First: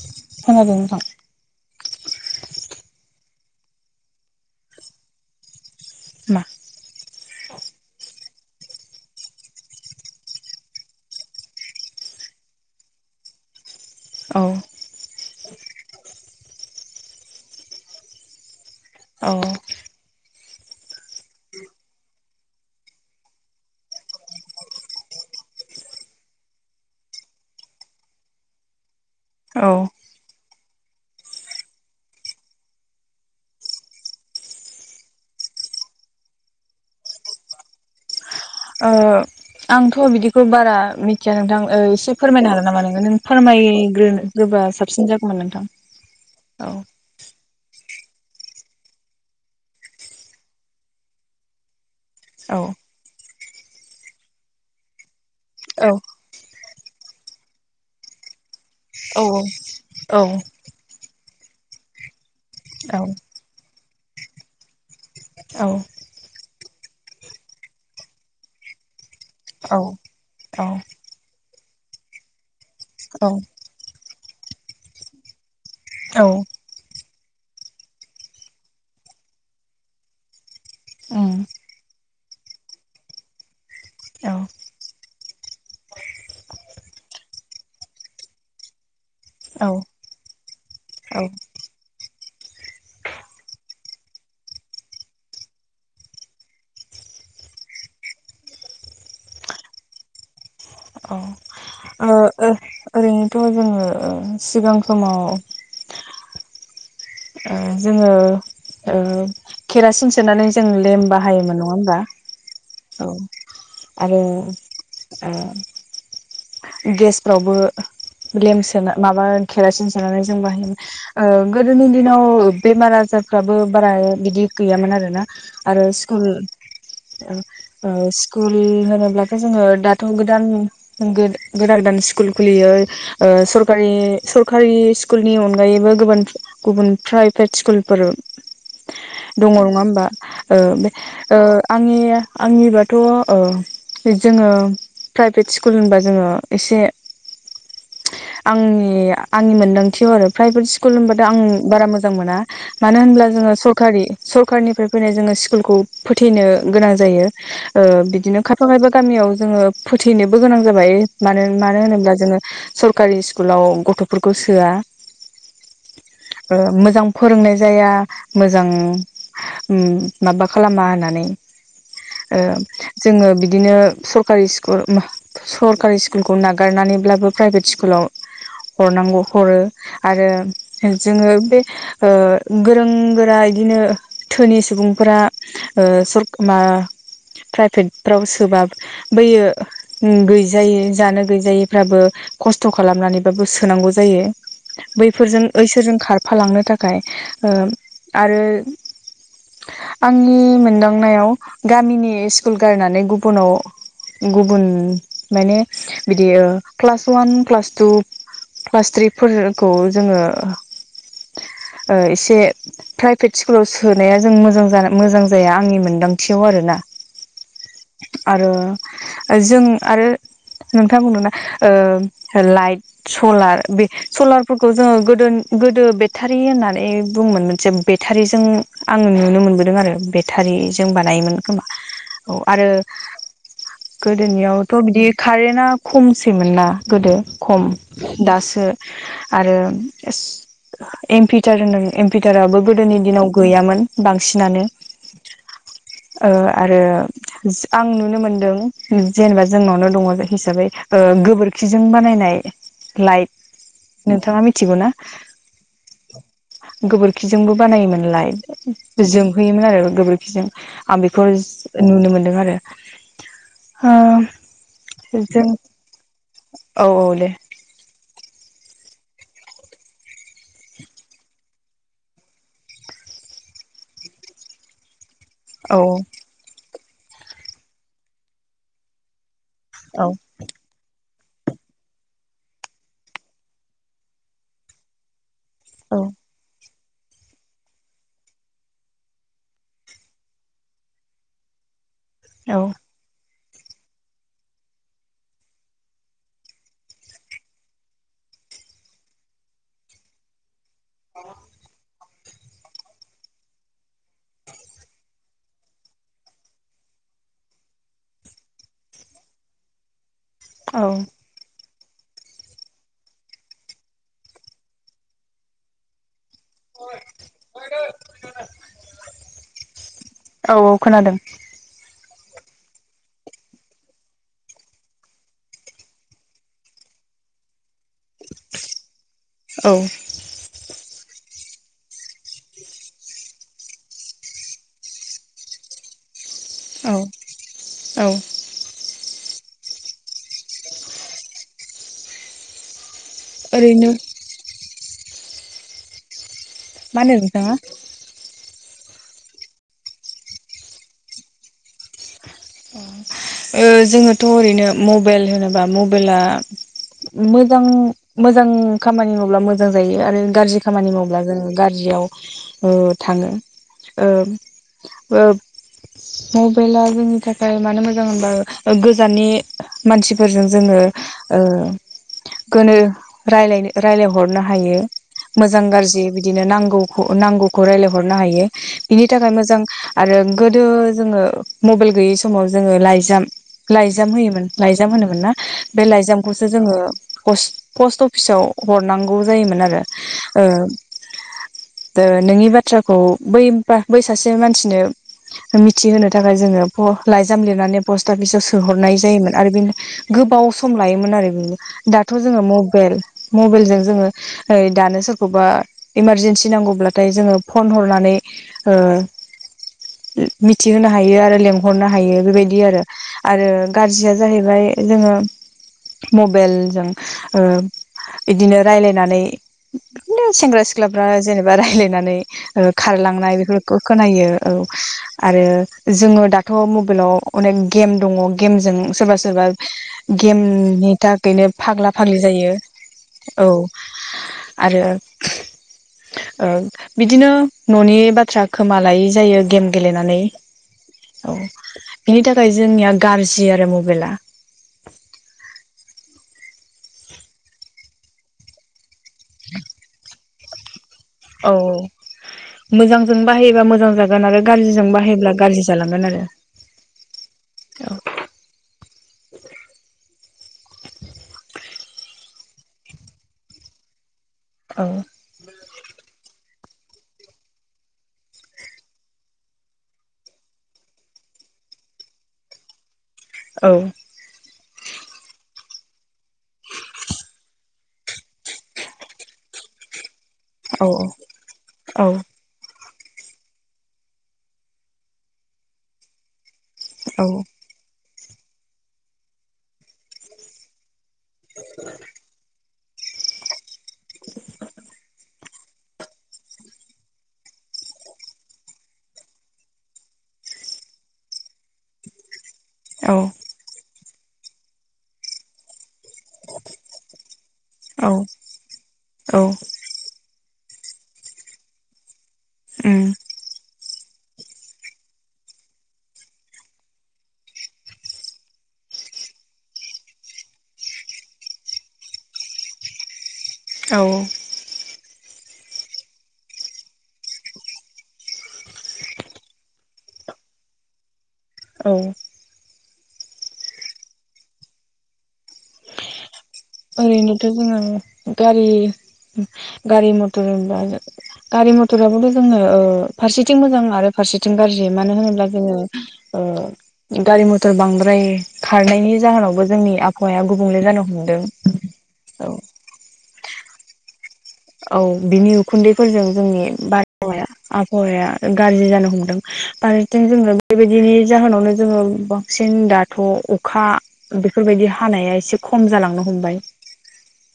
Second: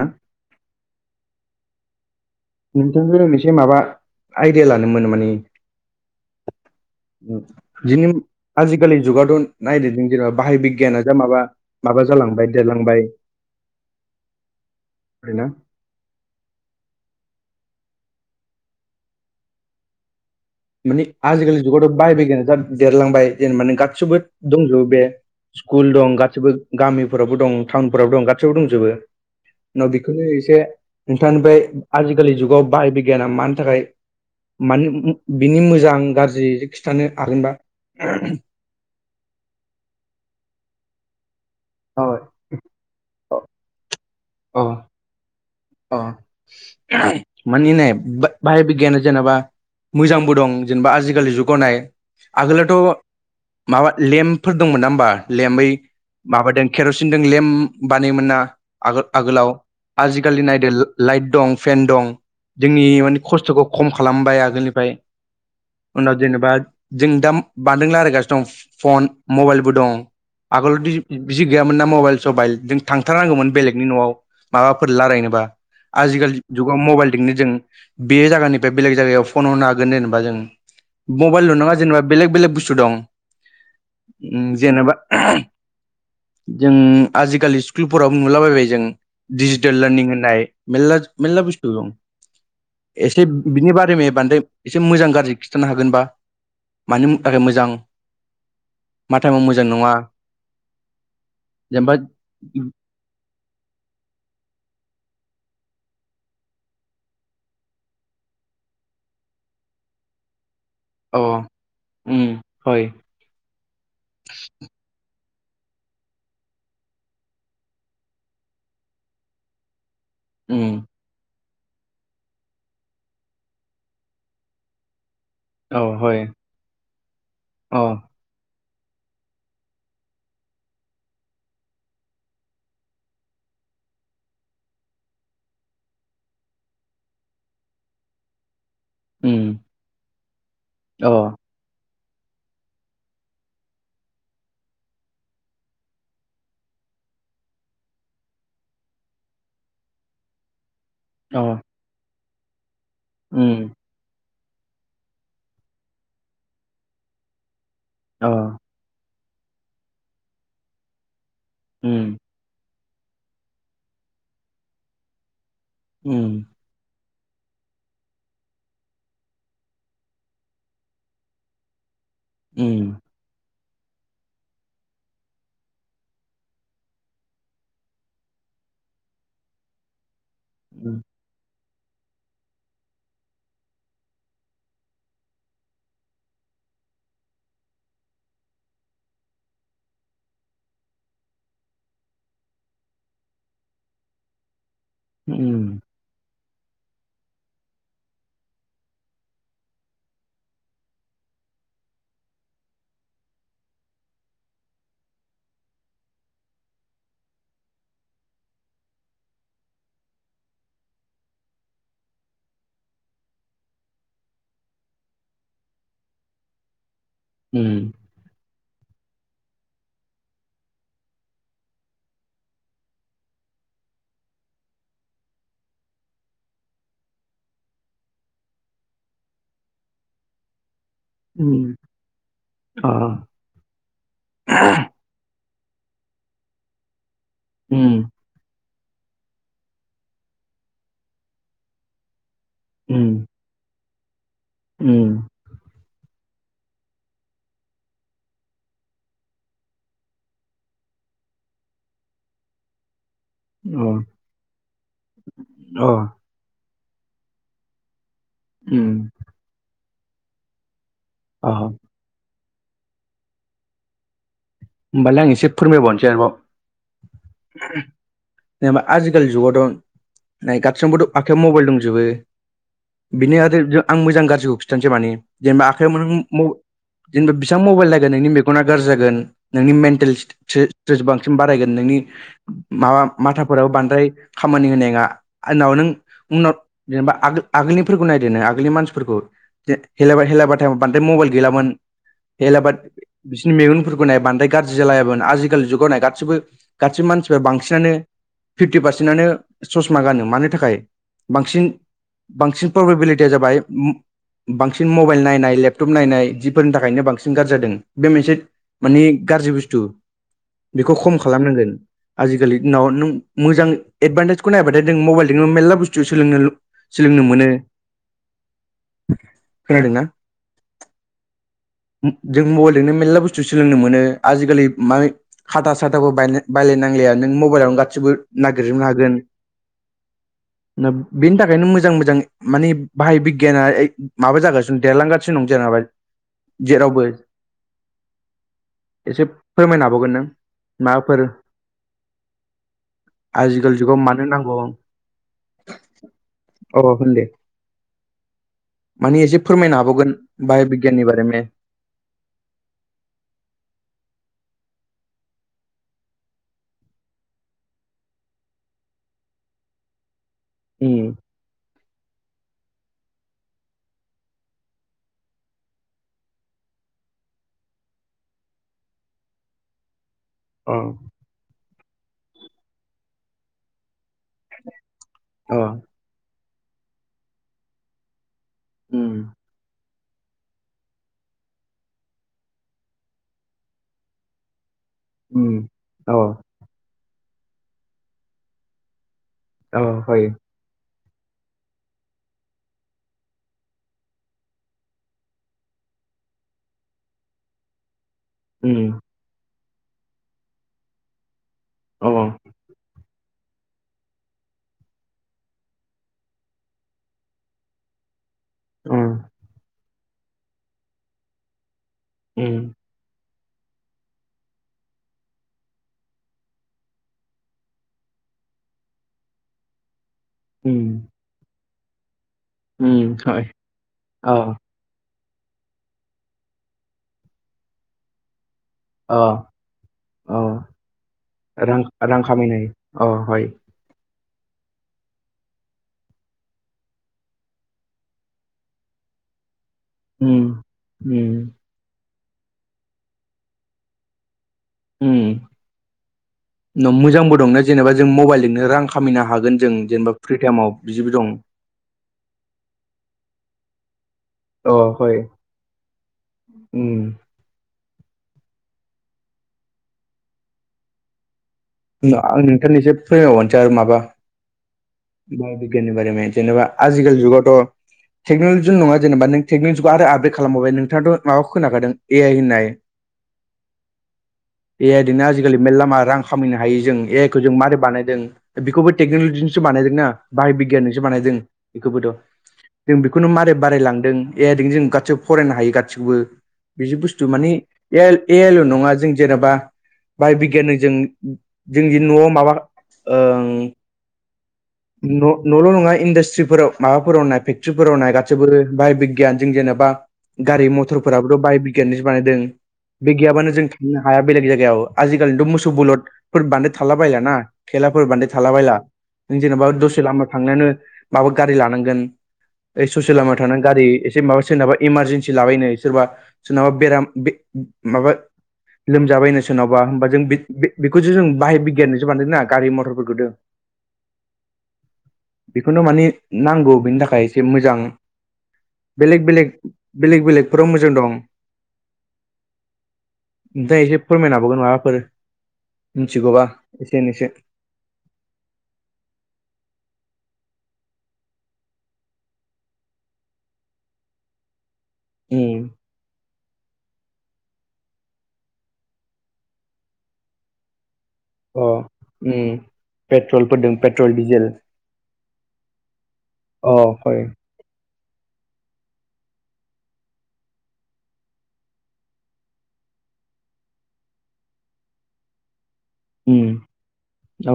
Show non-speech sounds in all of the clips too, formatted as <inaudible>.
ना खोनादो नोंथां नोंथांजों मोनसे माबा आइदिया लानोमोन माने मा? औ इदिनो आजिखालि जुगाथ' नायदिरदों जेनेबा बाहाय बिगियाना जा माबा माबा जालांबाय देरलांबाय औ बे ना औ मानि आजिखालि जुगावथ' बाहायबायगानो जा देरलांबाय जेनेबानो गासिबो दंजोबो बे स्कुल दं गासिबो गामिफोरावबो दं टाउनफोराव दं गासिबो दंजोबो। औ उनाव ओ बेखौनो एसे नोंथांनिफ्राय आजिखालि जुगाव बाहाय बिगियाना मानि थाखाय मान बिनि मोजां गाज्रि खिन्थानो हागोनबा? ओ आंथ' बिदिखौ बारा मिथिया नोंथां अ एसे फोरमायनो हागोन नामा नोङो नों फोरमायग्रोनो अ गोबा साबसिन जागौमोन नोंथां। अ औ <inaudible> मानि नाय बाहाय बिगियाना जेनेबा मोजांबो दं जेनेबा आजिखालि जुगाव नाय औ आगोलावथ' माबा लेम्पफोर दंमोन ना होमबा लेम्प बै औ माबादों केर'सिनजों लेम्प बानायोमोन ना आगो औ आगोलाव औ आजिखालि नायदो लाइट दं फेन दं जोंनि मानि खस्थ'खौ खम खालामबाय आगोलनिफ्राय। औ उनाव जेनेबा जों दा बानदों लायरखयगासिनो दं फन मबाइलबो दं औ आगोलाव दि बिदि गैयामोन ना मबाइल सबाइल जों औ थांथारनांगौमोन बेलेग नि न'आव माबाफोर रायलायनोबा औ आजिखालि जुगाव मबाइलजोंंनो जों बे जगानिफ्राय बेलेग जायगायाव फन हरनो हागोन जेनेबा जों उम मबाइलल' नाङा जेनेबा बेलेग बेलेग बुस्थु दं। औ जेनेबा जों आजिखालि स्कुलफोरावबो नुलाबायबाय जों औ डिजिटेल लार्निं होननाय मेलला औ मेलला बुस्थु दं। एसे बिनि बारै मे बांदो एसे मोजां गाज्रि खिन्थानो हागोनबा? मानि थाखाय मोजां मा टाइमाव मोजां नङा जेनेबा औ ओरैनोथ' जोङो सिगां समाव जोङो केरासिन सोनानै जों लेम अ बाहायोमोन नङा होमबा उम हय औ आरो गेसफ्रावबो लेमप सोना माबा केरासिम सोनानै जों उम बाहाय गोदोनि दिनाव बेमार आजारफ्राबो बारा बिदि गैयामोन आरोना। अ आरो हय अ स्कुल स्कुल होनोब्लाथ' जोङो दाथ' गोदान गोदान गोदान स्कुल खुलियो सरकारि सरकारि स्कुलनि अनगायैबो गुबुन गुबुन प्राइभेट स्कुलफोर दङ उम नङा होमबा अ ओ आंनि आंनिबाथ' जोङो प्राइभेट स्कु स्कुल होनबा जोङो एसे आंनि आंनि मोनदांथियाव आरो प्राइभेट स्कुल होनबथाय आं अ बारा मोजां मोना मानो होनब्ला जोङो उम सरकारि सरखारनिफ्राय फैनाय जोङो स्कुलखौ फोथैनो गोनां जायो। अ बिदिनो खायफा खायफा गामियाव जोङो फोथैनोबो गोनां जाबाय मानो मानो होनोब्ला उम जोङो सरकारि स्कुलाव गथ'फोरखौ सोआ उम मोजां फोरोंनाय जाया मोजां। माबा खालामा होननानै। ओ उम जोङो बिदिनो सरकारि स्कुल सरकारि स्कुलखौ नागारनानैब्लाबो प्राइभेट स्कुलाव हरनांगौ हरो। आरो जोङो बे ओ गोरों गोरा इदिनो थोनि सुबुंफोरा मा प्राइभेटफ्राव सोबा बैयो गैजायै जानो गैजायैफ्राबो खस्थ' खालामनानैबाबो सोनांगौ जायो। बैफोरजों उम ओइसोरजों खारफालांनो थाखाय आरो आंनि मोनदांनायाव गामिनि स्कुल गारनानै गुबुनाव गुबुन माने बिदि क्लास वान क्लास टु प्लासट्रिकफोरखौ जोङो एसे प्राइभेट स्कुलाव सोनाया जों मोजां मोजां जाया आंनि मोन्दांथियाव आरो ना। उम। आरो जों आरो नोंथां बुंदोंना ओ लाइट सलार बे सलारफोरखौ जोङो गोदो गोदो बेटारि होननानै बुङोमोन मोनसे बेटारिजों आं नुनो मोनबोदों आरो बेटारि जों बानायोमोन खोमा उम औ आरो अ गोदोनियाव थ' बिदि कारेन्टआ खमसैमोनना गोदो खम उम दासो आरो एम्पिटार होनदों एम्पिटाराबो गोदोनि उम दिनाव गैयामोन बांसिनानो। उम। ओ आरो आं नुनो मोनदों जेनबा जोंनावनो दङ हिसाबै ओ गोबोरखिजों बानायनाय लाइट औ। नोंथाङा मिथिगौ ना? अ। गोबोरखिजोंबो बानायोमोनलाय उम जोंहोयोमोन आरो गोबोरखिजों। आं बेखौ अ नुनो मोनदों आरो। होमबालाय आं जों एसे फोरमायबावनोसै आरोबाव। औ दे जेनेबा आजिखालि जुगावथ' नै गासिनबोथ' आखाइयाव मबाइल दंजोबो। बिनि आरो आं मोजां गाज्रिखौ खिन्थानोसै माने जेनेबा औ आखाइयाव मोन म-जेनेबा बेसिबां मबाइल लागोन नोंनि मेगना गाज्रि जागोन। नोंनि औ मेन्टेलस सो जेसेबांसिम बारायगोन नोंनि माबा माथाफोराबो बांद्राय खामानि होनायङा। आनाव नों उनाव जेनेबा आगोल आगोलनिफोरखौ नायदो नों मानसिफोरखौ। हे-हेला हेलाबाथाइ बांद्राय मबाइल गैलामोन औ हेलाबाद बिसिनि मेगनफोरखौ नाय बा थाय गाज्रि जाला याबोन आजिखालि जुगावनो गासिबो गासिबो मानसिफ्रा बांसिनानो फिफ्टि पारसेन्टनो ससमा गानो मानो थाखाय बांसिन बांसिन प्रबिबिलिटिया जाबाय बांसिन मबाइल नायनाय लेपटप नायनाय जिफोरनि थाखायनो बांसिन गारजि जादों बे मोनसे माने गाज्रि बुस्थु औ बेखौ खम खालामनांगोन। आजिखालि नाव नों मोजां एदभान्टेजखौ नायबाथाय नों मबाइलजों मेर्ला बुस्थु सोलोंनो सोलोंनो मोनो खोनादों ना? औ औ खोनादों जों मबाइलजोंनो मेरला बुस्थु सोलोंनो मोनो। आजिखालि माने हाथा साथाबो बायनो बायलाय नांलाया नों मबाइलावनो ला गासिबो नागिरजोबनो हागोन। औ बेनि थाखायनो मोजां मोजां माने बाहाय बिगियाना माबा जागासिनो देरलांगासिनो दं जेनबा औ औ। एसे फोरमायनो हाबावगोन नों माबाफोर आजिखालि ओरैनो जुगाव मानो नांगौ अ मा होनो होनदे। नोंथाङा मानि एसे फोरमायनो हाबावगोन बाय' बिगियाननि बारैनो। ओ जोङोथ' ओरैनो मबाइल होनोब्ला मबाइला मोजां मोजां खामानि मावब्ला मोजां जायो आरो गाज्रि खामानि उम मावब्ला जों गारज्रियाव ओ थाङो ओ ओ मबाइला जोंनि थाख ओ मानो मोजां होनबा गोजाननि मानसिफोरजों अ जोङो ओ गोनो रायलाय रायलायहरनो हायो अ मोजां गाज्रि बिदि बिदिनो नांगौ नांगौखौ रायलायहरनो हायो बिनि उम थाखाय मोजां आरो गोदो जोङो मबाइल गैयै समाव जोङो लाइजाम लाइजाम होयोमोन। लाइजाम होनोमोन ना उम बे अ लाइजामखौसो जोङो पष्ट पष्ट अफिसाव हरनांगौ जायोमोन अ आरो ओ ओ नोंनि बाथ्राखौ बैबा बै सासे मानसिनो मिथिहोनो थाखाय जोङो फ लाइजाम लिरनानै पस्टाफिसाव उम सोहरनाय जायोमोन आरो बेनो गोबाव सम लायोमोन आरो बिनो अ दाथ' जोङो मबाइल मबाइलजों जोङो ओय दानो सोरखौबा इमारजेनसि नांगौब्लाथाय जोङो फन हरनानै ओ‌ उम मिथिहोनो हायो आरो लेंंहरनो हायो बेबायदि उम आरो। आरो गाज्रिया जाहैबाय जोङो मबाइलजों ओ बिदिनो रायलायनानै बिदिनो सेंग्रा उम सिख्लाफ्रा जेनेबा रायलायनानै ओ उम खारलांनाय बेफोरखौ खोनायो अ औ आरो जोङो दा थ' मबाइलाव अनेक गेम दङ गेमजों सोरबा अ सोरबा अ गेमनि थाखायनो रां फाग्ला फाग्लि रां जायो खामायनाय अ औ। आरो ओ बिदिनो न'नि बाथ्रा खोमा लायै जायो गेम गेलेनानै। उम उम औ बिनि थाखाय जोंनिया गाज्रि आरो मबाइला। उम मोजांबो दंना जेनेबा जों मबाइलजोंनो रां खामिनो हागोन जों जेनेबा फ्रि टाइमाव बिदिबो दं। औ औ मोजांजों बाहायोबा मोजां जागोन आरो अ गाज्रिजों हय बाहायोब्ला गाज्रि जालांगोन आरो। उम। <unintelligible> आं नोंथांनो एसे फोरमायवानोसै आरो माबा औ। बाय' बिगियाननि बारे जेनेबा आजिखालि जुगावथ' टेक्नलजिल' नङा जेनेबा नों टेक्नलजिखौ आरो आपदेट खालामबावबाय नोंथाङाथ' माबाखौ खोनाखादों ए आइ होननाय? औ। ए आइ जोंनो आजिखालि मेर्ला मा रां खामायनो हायो जों ए आइ खौ जों मारै बानायदों बेखौबो टेक्न'लजिजोंसो बानायदोंना बाहाय बिगियानजोंसो बानायदों औ बेखौबोथ'। जों बेखौनो मारै बारायलांदों एदिनो जों गासिबो फरायनो हायो गासिखौबो। बिदि बुस्थु माने औ ए आइ ए आइल' नङा जों जेनेबा बाहाय बिगियान जों जोंदि न'आव माबा ओं <inaudible> न' न'ल' नङा इन्डास्ट्रिफोराव माबाफोराव नाय फेक्ट्रिफोराव नाय गासैबो बाहाय बिगियान जों जेनेबा गारि मथ'र फोराबोथ' बाय बिगियजोंसो बानायदों। बे औ गैयाबानो जों थांनो हाया बेलेग जायगायाव आजिखालिनिथ' मोसौ बलद फोर बान्दाय थाला बायलाना थेलाफोर औ बान्दाय थाला बायला नों औ जेनेबा दसे लामा थांनोनो माबा गारि लानांगोन ओइ ससे उम लामा थांनानै गारि एसे माबा सोरनाबा इमारजेन्सि लाबायनो सोरबा सोरनाबा बेराम बे माबा लोमजाबायनो सोरनावबा होमबा जों बे-बे-बेखौसो जों बाहाय बिगियानजोंसो बानदों ना गारि मथरफोरखौथ'। औ। बेखौनो माने नांगौ बेनि थाखाय एसे मोजां बेलेक बेलेक बेलेग बेलेगफोराव मोजां दं। औ। नोंथाङा एसे फोरमायनो हाबावगोन माबाफोर मिथिगौबा एसे एनैसै। ओरैनोथ' जोङो गारि गारि मथर होनबा गारि मथराबोथ' जोङो ओ‌ फारसेथिं मोजां आरो फारसेथिं गाज्रि मानो होनोब्ला उम जोङो गारि मथर बांद्राय खारनायनि जाहोनावबो जोंनि आफ हौवाया गुबुंले जानो हमो अ उम पेट्रल <unintelligible> पेट्रल डिजेल औ बिनि उखुन्दैफोरजों जोंनि अ हय बारहावाया आबहावाया गाज्रि जानो हमदों फारसेथिं जोङो बेबायदिनि जाहोनावनो जोङो बांसिन दा थ' अखा बेफोरबायदि हानाया एसे खम जालाां ह उम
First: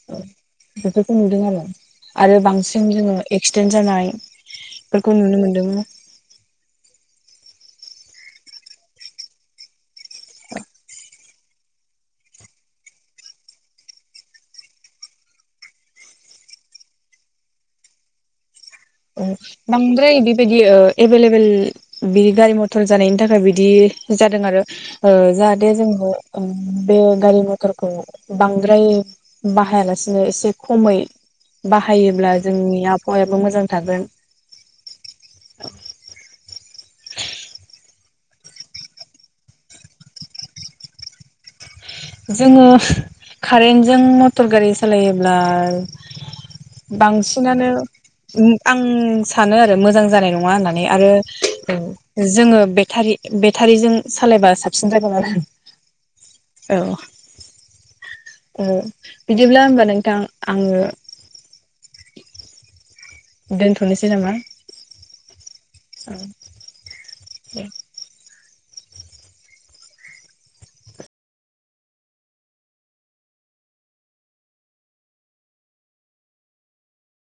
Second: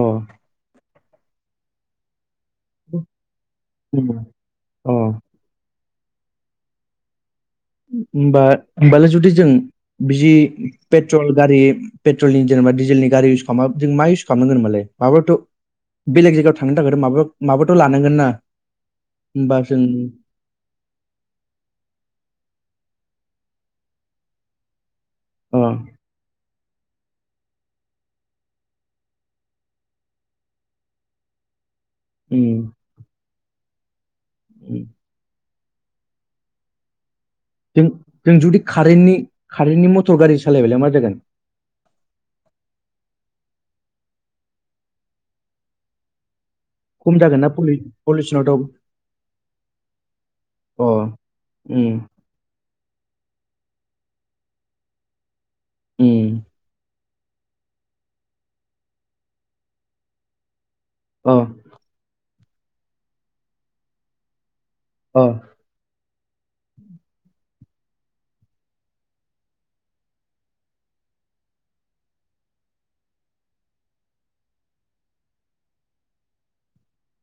अ नु आरो बांसिन जों जोङो एक्सिडेन्ट उम अ जानायफोरखौ नुनो मोन्दों हबा होमबालाय जुदि जों बिदि पेट्रल गारि पेट्रलनि जेनेबा डिजेलनि गारि इउस खालामबा जों मा इउस खालामनांगोन मालाय माबथ' बेलेग जायगायाव थांनो थाखायथ' मा माबाथ' लानांगोन ना औ होमबा जों नम बिदि बिदि एभेलेबेल बिदि गारि मथर जानायनि थाखाय बिदि जादों आरो अ जाहाथे जों बे गारि मथरखौ बांद्राय बाहायालासिनो एसे खमै बाहायोब्ला उम जोंनि आबहावायाबो मोजां थागोन उम जों जुदि कारट कारेन्टनि मटर गारि सालायबलाय मा जागोन जोङो कारेन्टजों मटर गारि सालायोब्ला खम जागोन ना बांसिनानो पलि पलिउसनाथ' अ आं सानो आरो मोजां जानाय नङा होननानै उम आरो जोङो बेारि बेटारिजों सालायबा साबसिन जाबाय आरो उ औ औ बिदिब्ला होमबा नोंथां आङो अ दोनथ'नोसै नामा औ औ <unintelligible>